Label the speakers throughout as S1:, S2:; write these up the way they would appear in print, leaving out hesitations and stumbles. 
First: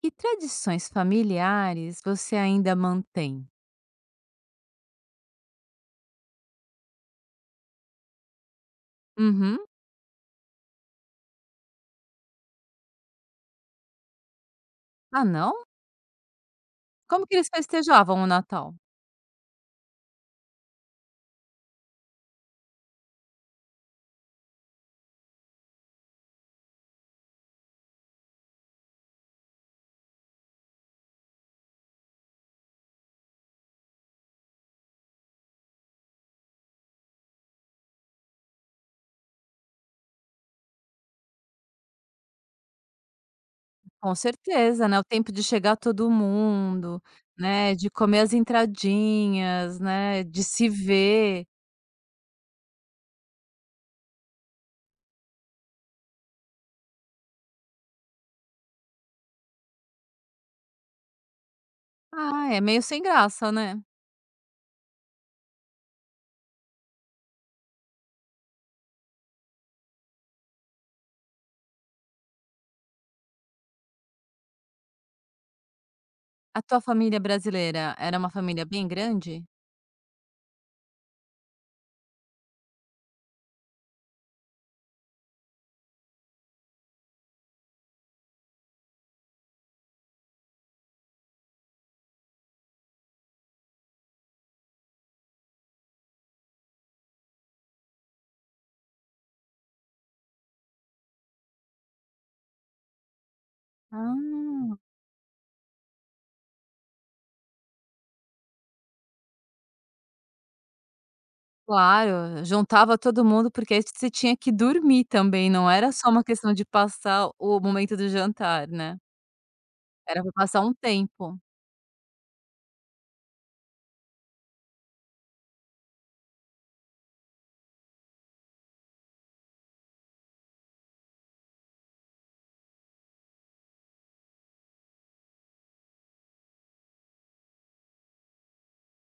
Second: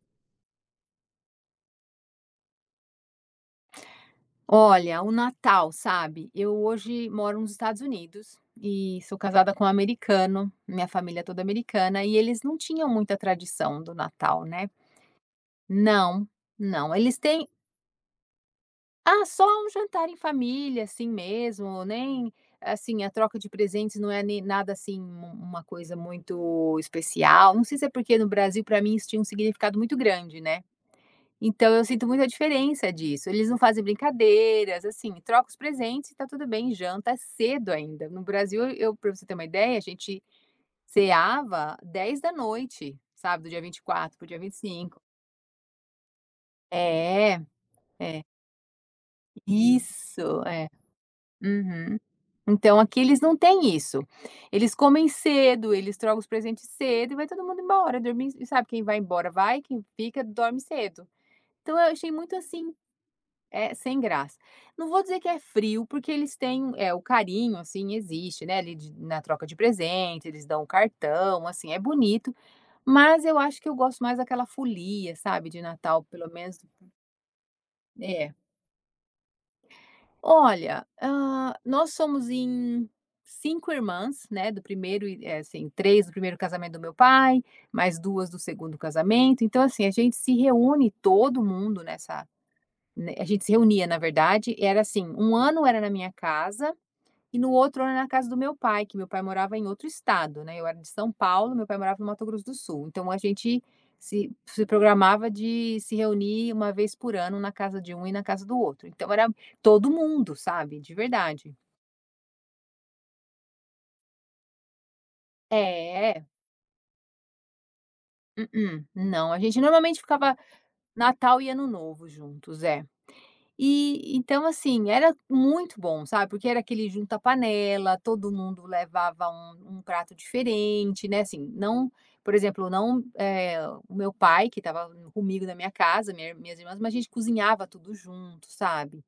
S1: Que tradições familiares você ainda mantém?
S2: Olha, o Natal, sabe, eu hoje moro nos Estados Unidos e sou casada
S1: Uhum.
S2: com um americano, minha família é toda americana, e eles não tinham muita tradição do Natal, né.
S1: Ah, não?
S2: Não, não, eles
S1: Como que
S2: têm
S1: eles festejavam o Natal?
S2: ah, só um jantar em família, assim mesmo, nem assim, a troca de presentes não é nem nada assim, uma coisa muito especial, não sei se é porque no Brasil, para mim, isso tinha um significado muito grande, né. Então eu sinto muita diferença disso. Eles não fazem brincadeiras, assim, troca os presentes e tá tudo bem, janta cedo ainda. No Brasil, eu, para você ter uma ideia, a gente ceava 10 da noite, sabe, do dia vinte e
S1: Com
S2: quatro pro dia vinte e
S1: certeza, né,
S2: cinco.
S1: o tempo de chegar todo mundo,
S2: É,
S1: né, de comer
S2: é.
S1: as entradinhas, né,
S2: Isso,
S1: de
S2: é.
S1: se ver.
S2: Uhum. Então aqui eles não têm isso. Eles comem cedo, eles trocam os presentes cedo e vai todo mundo embora, dormir, sabe, quem vai embora vai, quem fica dorme cedo. Então eu achei muito
S1: Ah, é
S2: assim
S1: meio sem graça,
S2: é
S1: né.
S2: sem graça. Não vou dizer que é frio, porque eles têm, o carinho, assim, existe, né, ali de na troca de presente, eles dão um cartão, assim, é bonito, mas eu acho que eu gosto mais daquela folia, sabe, de Natal, pelo menos
S1: A tua família brasileira era uma
S2: é.
S1: família bem grande?
S2: Olha, nós somos em 5 irmãs, né, do primeiro e assim, 3 do primeiro casamento do meu pai, mais 2 do segundo casamento, então, assim, a gente se reúne todo mundo nessa ne a gente se reunia, na verdade, era assim, um ano era na minha casa, e no outro ano era na casa do meu pai, que meu pai morava em outro estado, né, eu era de São Paulo, meu pai morava no Mato Grosso do Sul, então a gente se
S1: Ah,
S2: programava de se reunir uma vez por ano na casa de um e na casa do outro, então era todo mundo, sabe, de verdade.
S1: claro, juntava todo mundo, porque aí você tinha que dormir também, não era só uma
S2: É,
S1: questão de passar o momento do jantar,
S2: mm-mm,
S1: né.
S2: não, a gente normalmente
S1: Era para
S2: ficava
S1: passar um tempo.
S2: Natal e Ano Novo juntos, é. E então, assim, era muito bom, sabe, porque era aquele junta-panela, todo mundo levava um prato diferente, né, assim, não por exemplo, não, o meu pai que estava comigo na minha casa, minhas irmãs, mas a gente cozinhava tudo junto, sabe.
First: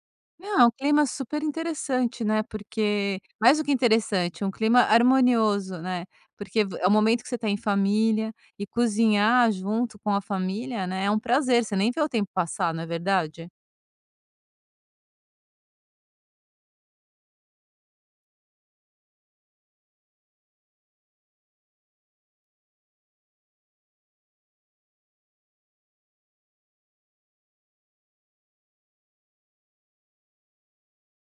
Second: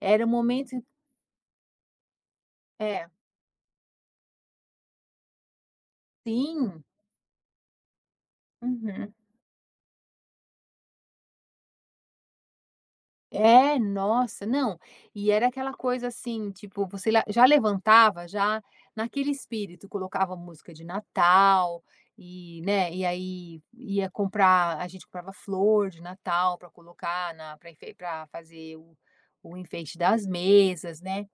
S2: Era um
S1: Não, é um
S2: momento
S1: clima super interessante, né,
S2: é,
S1: porque mais do que interessante, é um clima harmonioso, né, porque v
S2: sim,
S1: é o momento que você está em família e
S2: uhum.
S1: cozinhar junto com a família, né, é um prazer, você nem vê o tempo passar, não é verdade?
S2: É, nossa, não. E era aquela coisa assim, tipo, você la já levantava, já naquele espírito, colocava música de Natal e, né, e aí ia comprar a gente comprava flor de Natal para colocar na pra enfe fazer o enfeite das mesas, né.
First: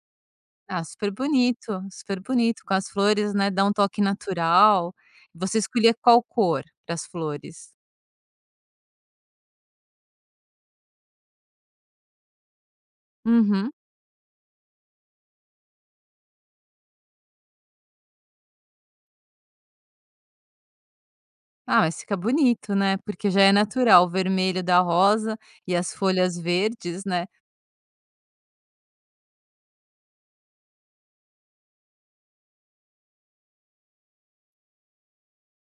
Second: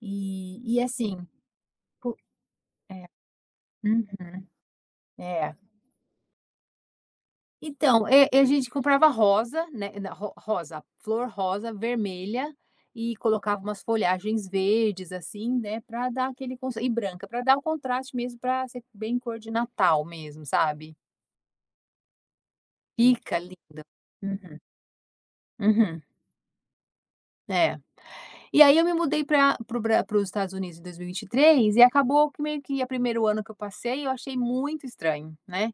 S2: E
S1: Ah,
S2: assim po
S1: super bonito, com as
S2: é.
S1: flores, né, dá um toque
S2: Uhum.
S1: natural.
S2: É.
S1: Você escolhia qual cor para as flores?
S2: Então, a gente comprava rosa, né, na ro rosa, flor rosa, vermelha e colocava
S1: Uhum.
S2: umas folhagens verdes, assim, né, pra dar aquele cons e branca, pra dar o contraste mesmo, pra ser bem cor de Natal mesmo, sabe.
S1: Ah, mas fica bonito, né, porque
S2: Fica
S1: já é
S2: linda.
S1: natural, o
S2: Uhum,
S1: vermelho da rosa e as
S2: uhum,
S1: folhas verdes, né.
S2: é. E aí eu me mudei para para os Estados Unidos em 2023 e vinte e três e acabou que meio que o primeiro ano que eu passei, eu achei muito estranho, né.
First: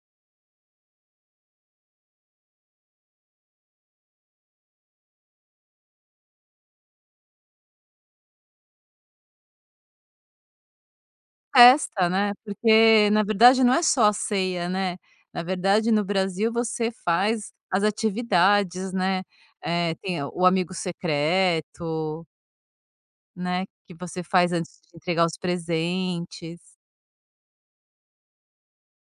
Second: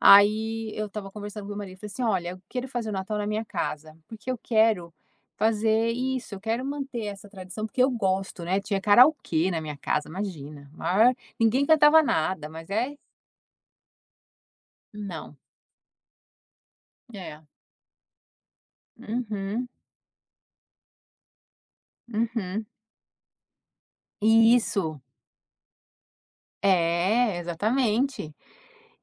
S2: Aí eu estava conversando com meu marido, falei assim: "Olha, eu quero fazer o Natal na minha casa, porque eu quero fazer isso, eu quero manter essa tradição, porque eu gosto, né". Tinha karaokê na minha casa, imagina, maior ninguém cantava
S1: Festa, né,
S2: nada, mas é
S1: porque na verdade não é só a ceia, né,
S2: não,
S1: na verdade no Brasil você
S2: é.
S1: faz as atividades, né,
S2: Uhum,
S1: tem o amigo secreto,
S2: uhum.
S1: né, que você faz
S2: E
S1: antes de
S2: isso.
S1: entregar os presentes.
S2: É, exatamente.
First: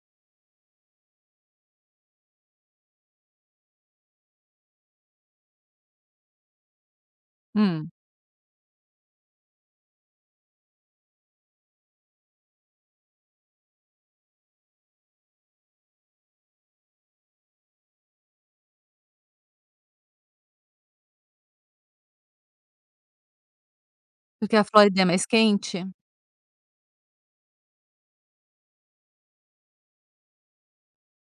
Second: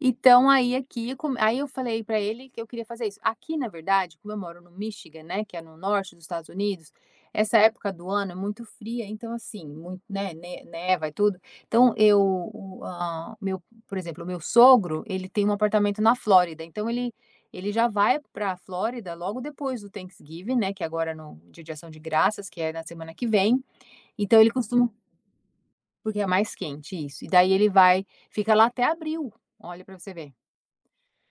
S2: Então aí aqui com aí eu falei pra ele que eu queria fazer isso. Aqui, na verdade, como eu moro no Michigan, né, que é no norte dos Estados Unidos, essa época
S1: Hum.
S2: do ano é muito fria, então assim, muito, né, ne neva e tudo. Então eu o ah, meu por exemplo, o meu sogro, ele tem um apartamento na Flórida, então ele ele já vai pra Flórida logo depois do Thanksgiving, né, que é agora no Dia de Ação de Graças, que é na semana que vem. Então ele
S1: Porque a
S2: costuma
S1: Flórida é mais quente?
S2: porque é mais quente, isso. E daí ele vai fica lá até abril, olha pra você ver.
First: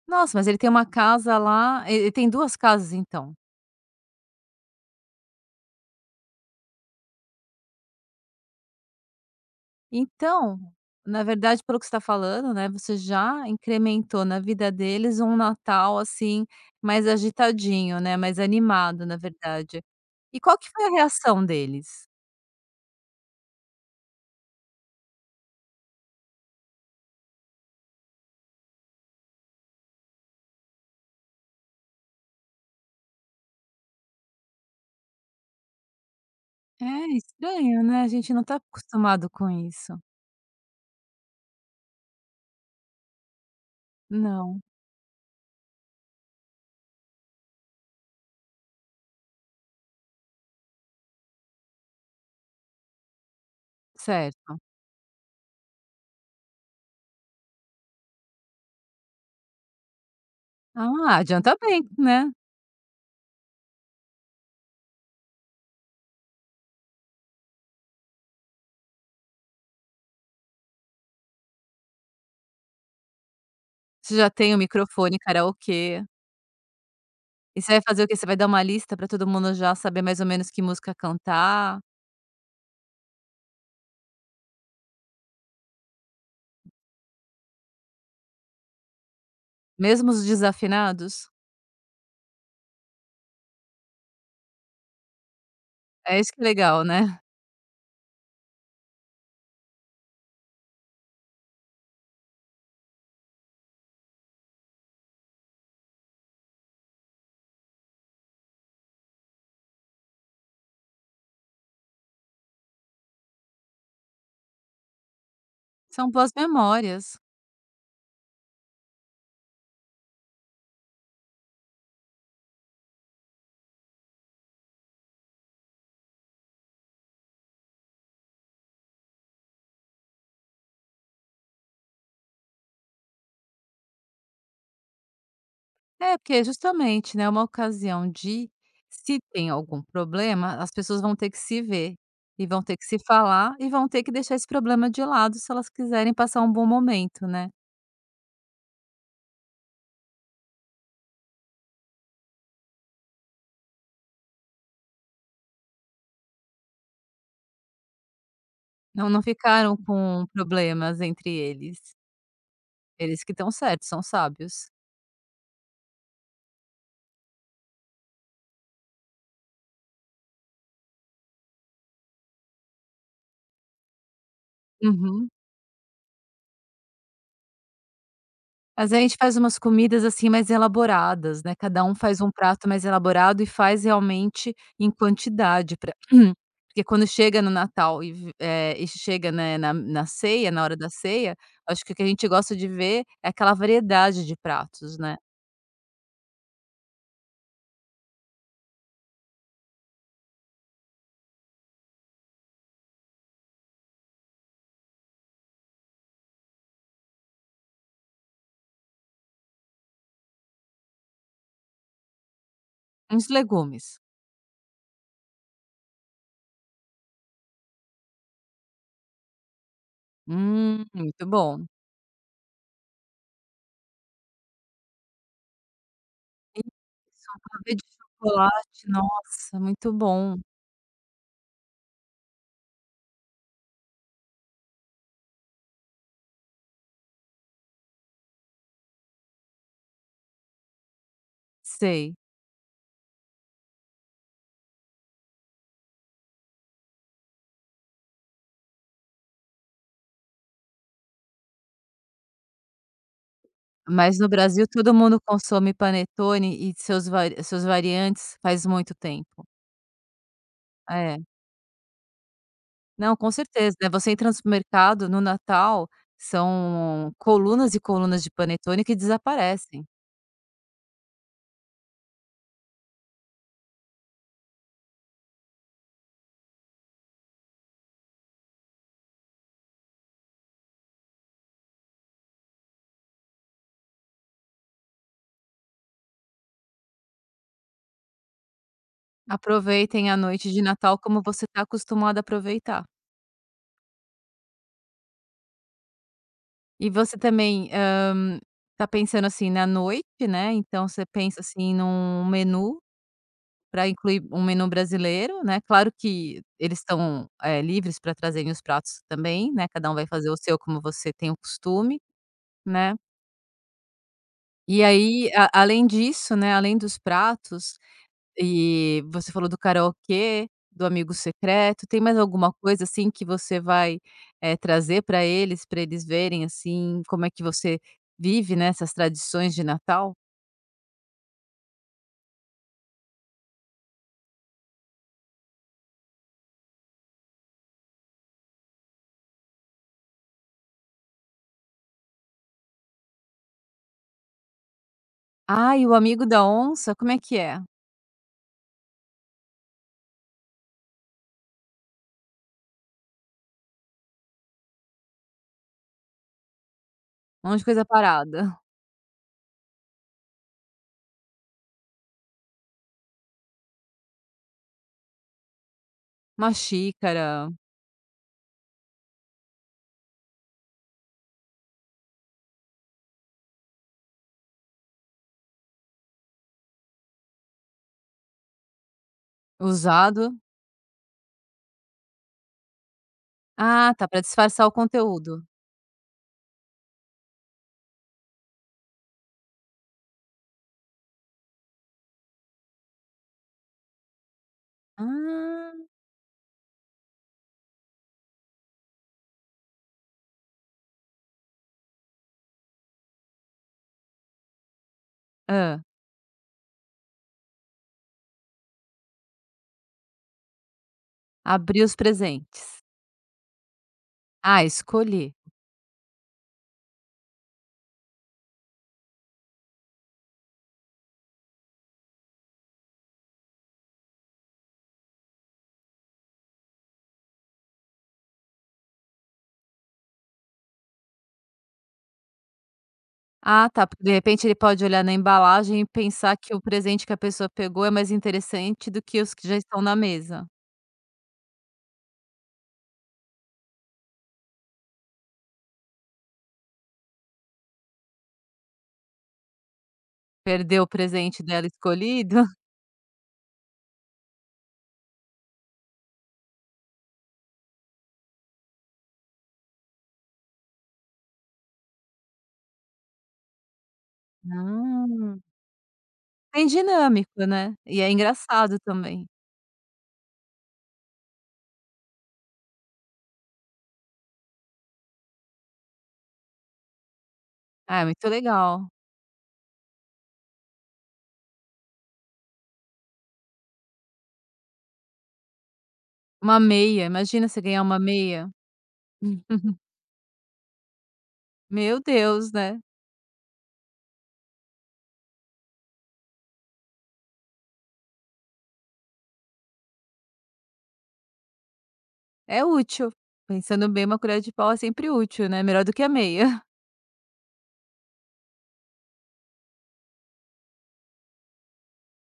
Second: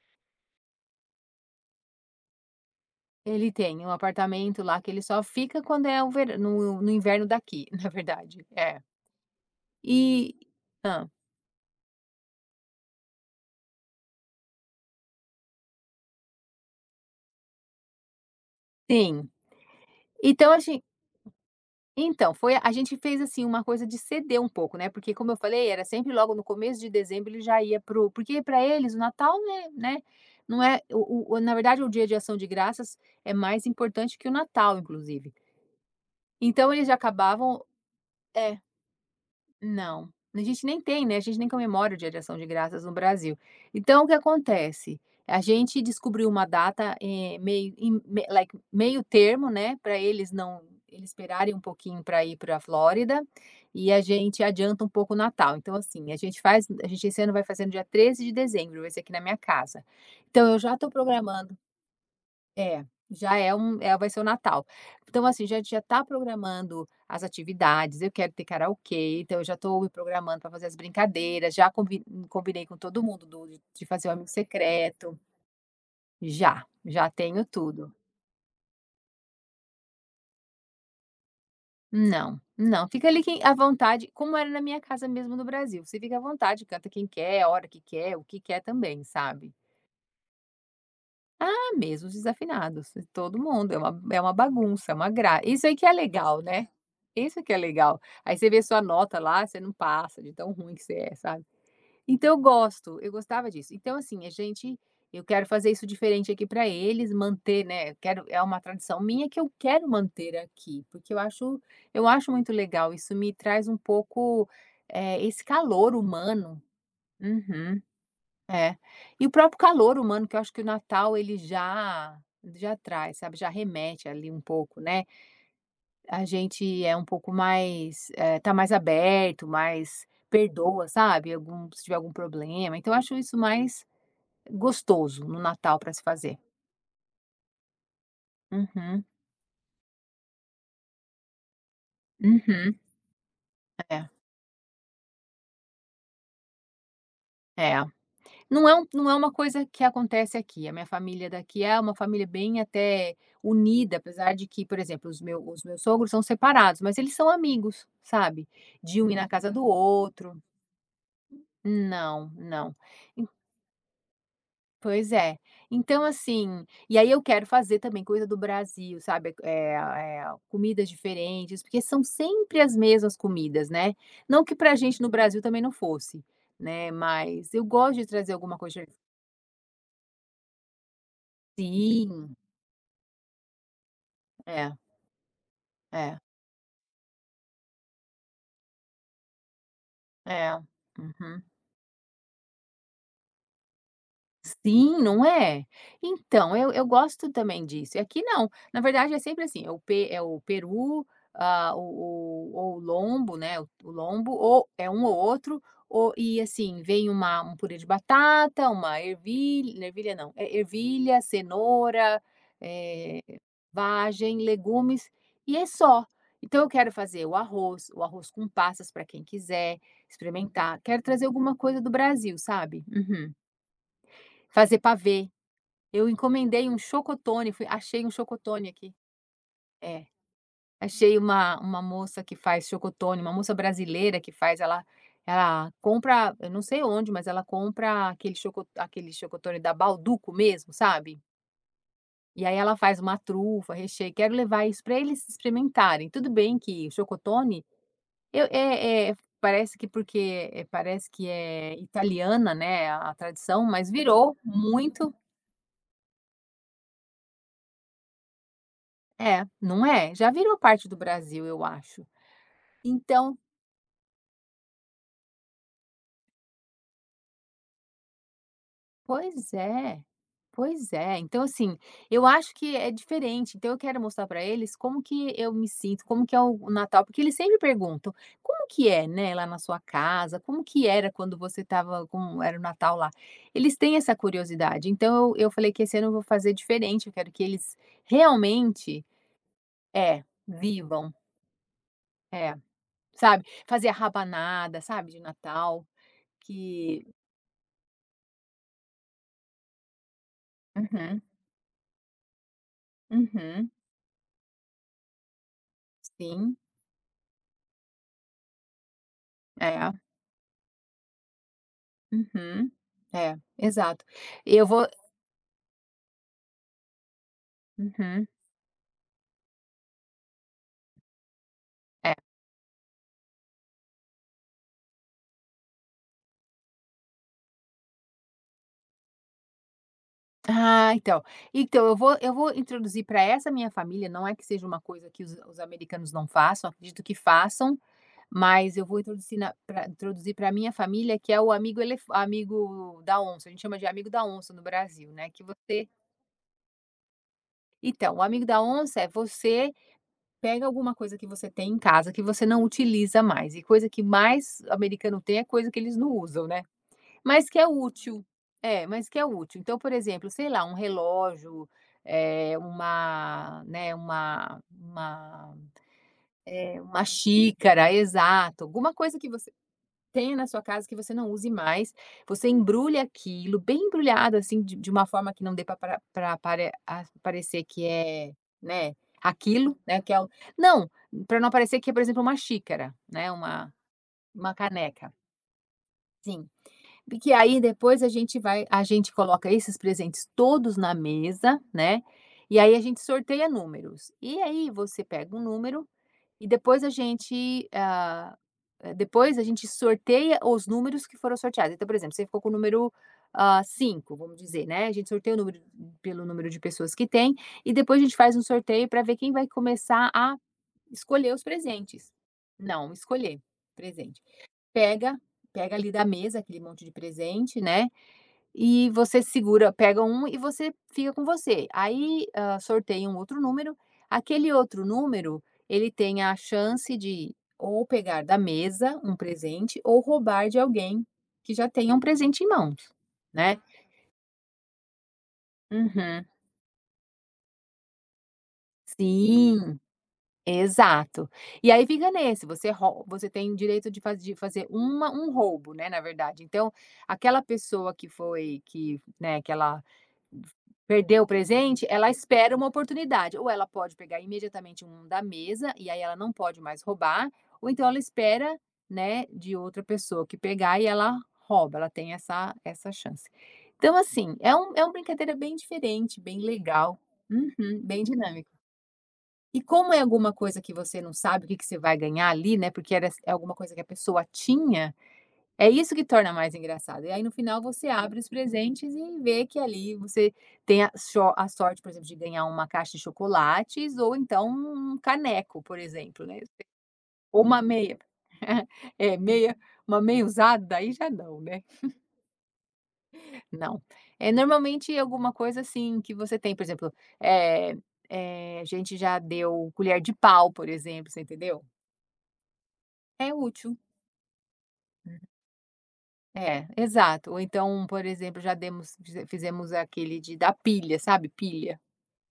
S1: Nossa, mas ele tem uma casa lá ele tem 2 casas então?
S2: Ele tem um apartamento lá que ele só fica quando é o ver no no inverno daqui, na verdade, é. E
S1: Então,
S2: hã,
S1: na verdade, pelo que você está falando, né, você já incrementou na vida deles um Natal, assim, mais agitadinho, né, mais animado, na
S2: sim.
S1: verdade. E
S2: Então a
S1: qual que
S2: gente,
S1: foi a reação deles?
S2: então, foi a gente fez, assim, uma coisa de ceder um pouco, né, porque como eu falei, era sempre logo no começo de dezembro ele já ia para o porque para eles o Natal, né, não é o na verdade o Dia de Ação de Graças é mais importante que o Natal, inclusive. Então eles já
S1: É
S2: acabavam
S1: estranho, né, a gente não está
S2: é.
S1: acostumado com isso.
S2: Não, a gente nem tem, né, a gente nem comemora o Dia de Ação de Graças no Brasil. Então o que
S1: Não,
S2: acontece? A gente descobriu uma data, meio em me like, meio termo, né, para eles não eles esperarem um pouquinho para ir para a Flórida, e a gente
S1: certo.
S2: adianta um pouco o Natal. Então assim, a gente faz a gente esse ano vai fazer no dia 13 de dezembro, vai ser aqui na minha casa. Então eu já estou
S1: Ah,
S2: programando
S1: adianta bem, né.
S2: é, já é um é, vai ser o Natal. Então, assim, já tá programando as atividades, eu quero ter karaokê, então eu já tô me programando para fazer as brincadeiras, já combi combinei com todo mundo do de fazer o
S1: Você
S2: amigo
S1: já tem o
S2: secreto.
S1: microfone karaokê.
S2: Já, já tenho
S1: E você vai
S2: tudo.
S1: fazer o quê? Você vai dar uma lista para todo mundo já saber mais ou menos que música cantar,
S2: Não, não, fica ali quem à vontade, como era na minha casa mesmo no Brasil, você fica à vontade, canta quem quer, a hora que quer, o que quer também, sabe.
S1: mesmo os desafinados?
S2: Ah, mesmo os desafinados, todo mundo, é uma bagunça, é uma gra isso aí que é
S1: É isso que
S2: legal,
S1: é
S2: né.
S1: legal, né?
S2: Isso que é legal. Aí você vê sua nota lá, você não passa de tão ruim que você é, sabe. Então eu gosto, eu gostava disso. Então assim, a gente eu quero fazer isso diferente aqui para eles, manter, né, eu quero é uma tradição minha que eu quero manter aqui, porque eu acho muito legal, isso me traz um pouco, esse calor
S1: São boas
S2: humano.
S1: memórias.
S2: Uhum. É. E o próprio calor humano, que eu acho que o Natal ele já traz, sabe, já remete ali um pouco, né. A gente é um pouco mais, tá mais aberto, mais perdoa, sabe, algum se tiver algum problema, então eu acho isso mais gostoso no Natal para se
S1: É,
S2: fazer.
S1: porque justamente, né, é uma ocasião de
S2: Uhum,
S1: se tem algum problema, as pessoas vão ter que se ver, e vão
S2: uhum.
S1: ter que se falar, e vão ter
S2: É,
S1: que deixar esse problema de lado se elas quiserem passar um bom momento, né.
S2: é. Não é uma coisa que acontece aqui, a minha família daqui é uma família bem até unida, apesar de que, por exemplo, os meus sogros são separados, mas eles são amigos, sabe, de
S1: Não,
S2: um ir
S1: não
S2: na casa do
S1: ficaram com
S2: outro.
S1: problemas entre eles.
S2: Não, não.
S1: Eles
S2: En
S1: que estão certos, são sábios.
S2: pois é. Então assim, e aí eu quero fazer também coisa do Brasil, sabe, comidas diferentes, porque são sempre as mesmas comidas, né, não que pra gente no
S1: Uhum.
S2: Brasil também não fosse, né, mas eu gosto de trazer alguma coisa
S1: Mas a gente faz umas comidas, assim, mais elaboradas, né, cada um faz um
S2: sim,
S1: prato mais elaborado e faz realmente
S2: é.
S1: em quantidade pra
S2: É,
S1: porque quando chega no Natal e e chega, né, na ceia,
S2: é.
S1: na hora da ceia,
S2: Uhum.
S1: acho que o que a gente gosta de ver é aquela variedade de pratos,
S2: Sim,
S1: né.
S2: não é? Então, eu gosto também disso. E aqui não. Na verdade, é sempre assim, é o pe é o peru, ah, o ou o lombo, né, o lombo, ou é um ou outro, ou e assim, vem uma um purê de batata, uma ervilha ervilha não, é ervilha, cenoura, eh,
S1: Uns legumes.
S2: vagem, legumes, e é só. Então eu quero fazer o arroz com passas para quem quiser experimentar. Quero trazer
S1: Muito
S2: alguma
S1: bom.
S2: coisa do Brasil, sabe? Uhum. Fazer pavê. Eu encomendei um
S1: Isso, um
S2: chocotone, fui
S1: pavê de
S2: achei um chocotone
S1: chocolate,
S2: aqui.
S1: nossa, muito
S2: É,
S1: bom.
S2: achei uma moça que faz chocotone, uma moça brasileira que faz, ela ela compra, eu não sei onde, mas ela compra aquele choco aquele chocotone da Balduco mesmo, sabe.
S1: Sei.
S2: E aí ela faz uma trufa, recheio, quero levar isso para eles experimentarem. Tudo bem que o chocotone, eu é é parece que porque, parece que é italiana, né, a tradição, mas
S1: Mas no
S2: virou
S1: Brasil todo
S2: muito
S1: mundo consome panetone e seus variantes faz muito
S2: é,
S1: tempo.
S2: não é? Já virou parte do
S1: É.
S2: Brasil, eu acho.
S1: Não, com
S2: Então
S1: certeza, né, você entra no supermercado no Natal, são colunas e colunas de panetone que
S2: pois
S1: desaparecem.
S2: é, pois é. Então, assim, eu acho que é diferente, então eu quero mostrar para eles como que eu me sinto, como que é o Natal, porque eles sempre perguntam: "Como que é, né, lá na sua casa? Como que era quando você estava como era o Natal lá?". Eles têm essa curiosidade, então eu falei que esse ano eu vou fazer diferente, eu quero que eles realmente
S1: Aproveitem a
S2: é,
S1: noite de Natal
S2: vivam.
S1: como você está acostumado a
S2: É,
S1: aproveitar.
S2: sabe, fazer a rabanada, sabe, de Natal,
S1: E
S2: que
S1: você também, tá pensando, assim, na noite, né, então você
S2: uhum,
S1: pensa, assim, num menu
S2: uhum,
S1: pra incluir um menu brasileiro, né, claro que
S2: sim,
S1: eles estão, livres pra trazerem os pratos também, né, cada
S2: é.
S1: um vai fazer o seu como você tem o costume,
S2: Uhum.
S1: né.
S2: É, exato. Eu
S1: E
S2: vou
S1: aí, a além disso, né, além dos pratos,
S2: uhum,
S1: e você falou do karaokê, do amigo secreto, tem
S2: é.
S1: mais alguma coisa, assim, que você vai, trazer para eles verem, assim, como é que você vive, né, essas tradições de Natal?
S2: Ah, então. Então eu vou introduzir para essa minha família, não é que seja uma coisa que os americanos não façam, acredito que façam, mas eu vou introduzir para minha família, que é o amigo da onça, a gente chama de amigo da onça no Brasil, né, que
S1: Ah, e
S2: você
S1: o amigo da onça, como é que é?
S2: então, o amigo da onça é você pega alguma coisa que você tem em casa que você não utiliza mais, e coisa que mais americano tem é coisa que eles não usam, né. Mas
S1: Um
S2: que
S1: monte de
S2: é
S1: coisa
S2: útil.
S1: parada,
S2: É, mas que é útil. Então, por exemplo, sei lá, um relógio, uma, né,
S1: uma
S2: uma
S1: xícara,
S2: xícara, exato, alguma coisa que você tenha na sua casa que você não use mais, você embrulha aquilo bem embrulhado, assim, de uma forma que não dê para pra pra parecer que é, né, aquilo, né, que é o
S1: usado.
S2: não, para não parecer que é, por exemplo, uma xícara, né,
S1: Ah, tá, para
S2: uma
S1: disfarçar o
S2: caneca.
S1: conteúdo.
S2: Sim. E que aí depois a gente coloca esses presentes todos na mesa, né, e aí a gente sorteia números. E aí você pega um
S1: Ah.
S2: número e depois a gente, depois a gente sorteia os números que foram sorteados. Então, por exemplo, você ficou com o número, ah, 5, vamos dizer, né, a gente sorteia o número
S1: Hã.
S2: pelo número de pessoas que tem e depois a gente faz um sorteio para ver quem vai começar a escolher os
S1: Abrir os
S2: presentes.
S1: presentes.
S2: Não, escolher presente.
S1: Ah,
S2: Pega,
S1: escolher.
S2: pega ali da mesa aquele monte de presente, né, e você segura pega um e você fica com você. Aí, hã, sorteia um outro número, aquele outro número, ele tem a chance de ou pegar da mesa um presente ou roubar de alguém que já tenha um presente em mãos, né.
S1: Ah tá, porque de repente ele pode olhar na embalagem e
S2: Uhum.
S1: pensar que o presente que a pessoa pegou é mais interessante do que os que já
S2: Sim,
S1: estão na mesa.
S2: exato. E aí fica nesse, você tem o direito de fazer uma um roubo, né, na verdade. Então, aquela pessoa que foi que, né, que ela
S1: Perdeu o
S2: perdeu o
S1: presente dela
S2: presente, ela
S1: escolhido?
S2: espera uma oportunidade. Ou ela pode pegar imediatamente um da mesa, e aí ela não pode mais roubar, ou então ela espera, né, de outra pessoa que pegar e ela rouba, ela tem essa chance. Então, assim, é é uma brincadeira
S1: Ah,
S2: bem diferente, bem
S1: bem
S2: legal.
S1: dinâmico, né.
S2: Uhum,
S1: E
S2: bem
S1: é
S2: dinâmico.
S1: engraçado também.
S2: E como é alguma coisa que você não sabe o que que você vai ganhar ali, né, porque era é alguma coisa que a pessoa tinha, é isso que torna mais engraçado. E aí no final você
S1: Ah, é
S2: abre
S1: muito
S2: os
S1: legal.
S2: presentes e vê que ali você tem a só a sorte, por exemplo, de ganhar uma caixa de chocolates ou então um caneco, por exemplo, né.
S1: Uma meia,
S2: Ou
S1: imagina você
S2: uma
S1: ganhar
S2: meia.
S1: uma meia.
S2: É, meia uma meia usada, aí já não, né.
S1: Meu Deus, né.
S2: Não. É normalmente alguma coisa, assim, que você tem, por exemplo, eh a gente já deu colher de pau, por exemplo, você entendeu?
S1: É útil.
S2: É útil.
S1: Pensando bem, uma colher de pau é sempre útil, né, melhor do que a meia.
S2: É, exato. Ou então, por exemplo, já demos fize fizemos aquele de da pilha, sabe, pilha.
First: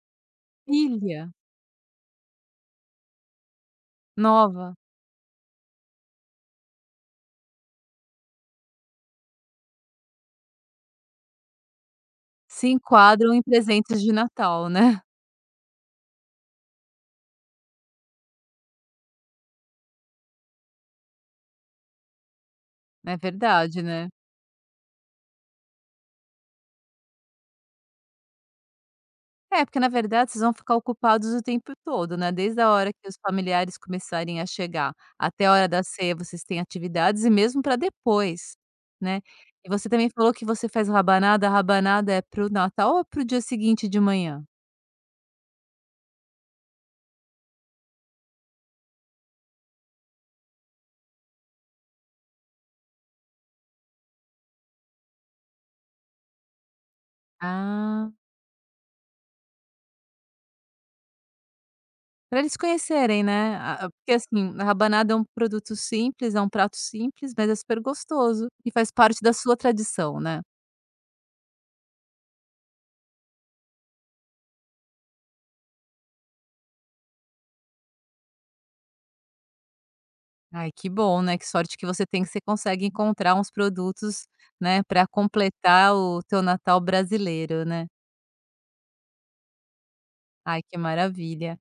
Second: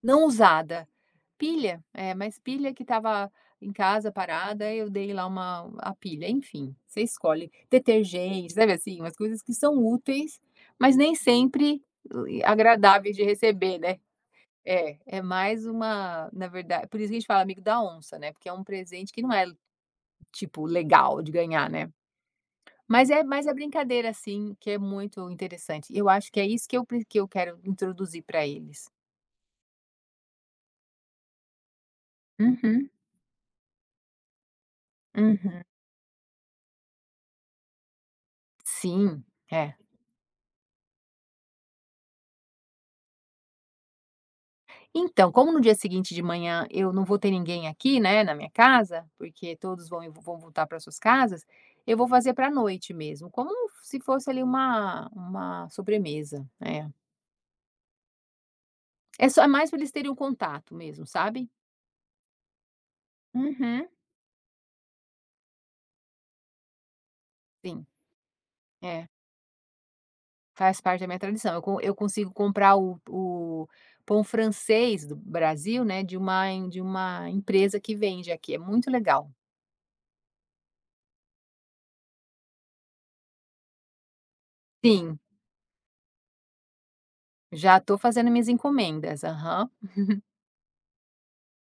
S2: Não usada.
S1: Pilha
S2: Pilha, é, mas pilha que estava em casa parada,
S1: nova,
S2: eu dei lá uma a pilha, enfim, você escolhe. Detergente, sabe assim, umas coisas que são úteis, mas nem sempre
S1: se
S2: agradáveis de
S1: enquadram em
S2: receber, né.
S1: presentes de Natal,
S2: É,
S1: né.
S2: é mais uma na verdade por isso que a gente fala amigo da onça, né, porque é um presente que não é, tipo, legal de ganhar, né.
S1: É
S2: Mas é
S1: verdade, né.
S2: brincadeira, assim, que é muito interessante. Eu acho que é isso que eu quero introduzir para eles.
S1: É, porque na verdade vocês vão ficar ocupados o tempo todo, né, desde a
S2: Uhum,
S1: hora que os familiares começarem a chegar até a
S2: uhum.
S1: hora da ceia vocês têm atividades e mesmo para depois, né.
S2: Sim,
S1: E
S2: é.
S1: você também falou que você faz rabanada, a rabanada é para o Natal ou para o dia seguinte de manhã?
S2: Então, como no dia seguinte de manhã eu não vou ter ninguém aqui, né, na minha casa, porque todos vão voltar para suas casas, eu vou fazer pra noite mesmo, como se fosse ali uma sobremesa, é.
S1: Ah,
S2: É só é mais para eles terem um contato mesmo, sabe.
S1: para eles conhecerem, né, a
S2: Uhum,
S1: a porque assim, a rabanada é um produto simples, é um prato simples, mas é super
S2: sim,
S1: gostoso e faz
S2: é.
S1: parte da sua tradição, né.
S2: Faz parte da minha tradição. Eu consigo comprar o pão francês do Brasil, né, de uma empresa que vende aqui, é muito legal.
S1: Ai, que bom, né, que sorte que você tem que você consegue encontrar uns produtos, né, para
S2: Sim,
S1: completar o teu Natal brasileiro,
S2: já
S1: né.
S2: estou fazendo minhas encomendas. Aham.
S1: Ai, que maravilha.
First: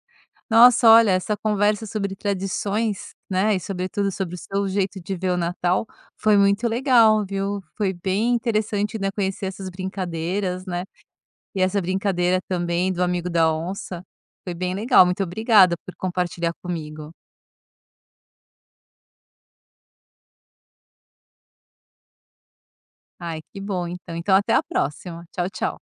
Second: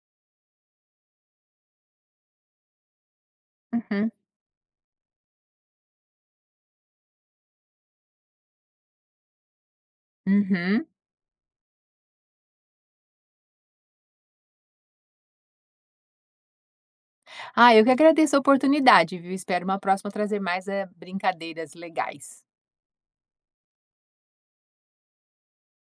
S1: Nossa, olha, essa conversa sobre tradições, né, e
S2: Uhum.
S1: sobretudo sobre o seu jeito de ver o Natal, foi muito legal, viu. Foi bem interessante, né, conhecer essas brincadeiras,
S2: Uhum.
S1: né, e essa brincadeira também do amigo da onça. Foi bem legal, muito obrigada por compartilhar comigo.
S2: Ah, eu que agradeço a oportunidade, viu. Espero uma próxima trazer mais, brincadeiras legais.
S1: Ai, que bom então. Então até a próxima. Tchau, tchau.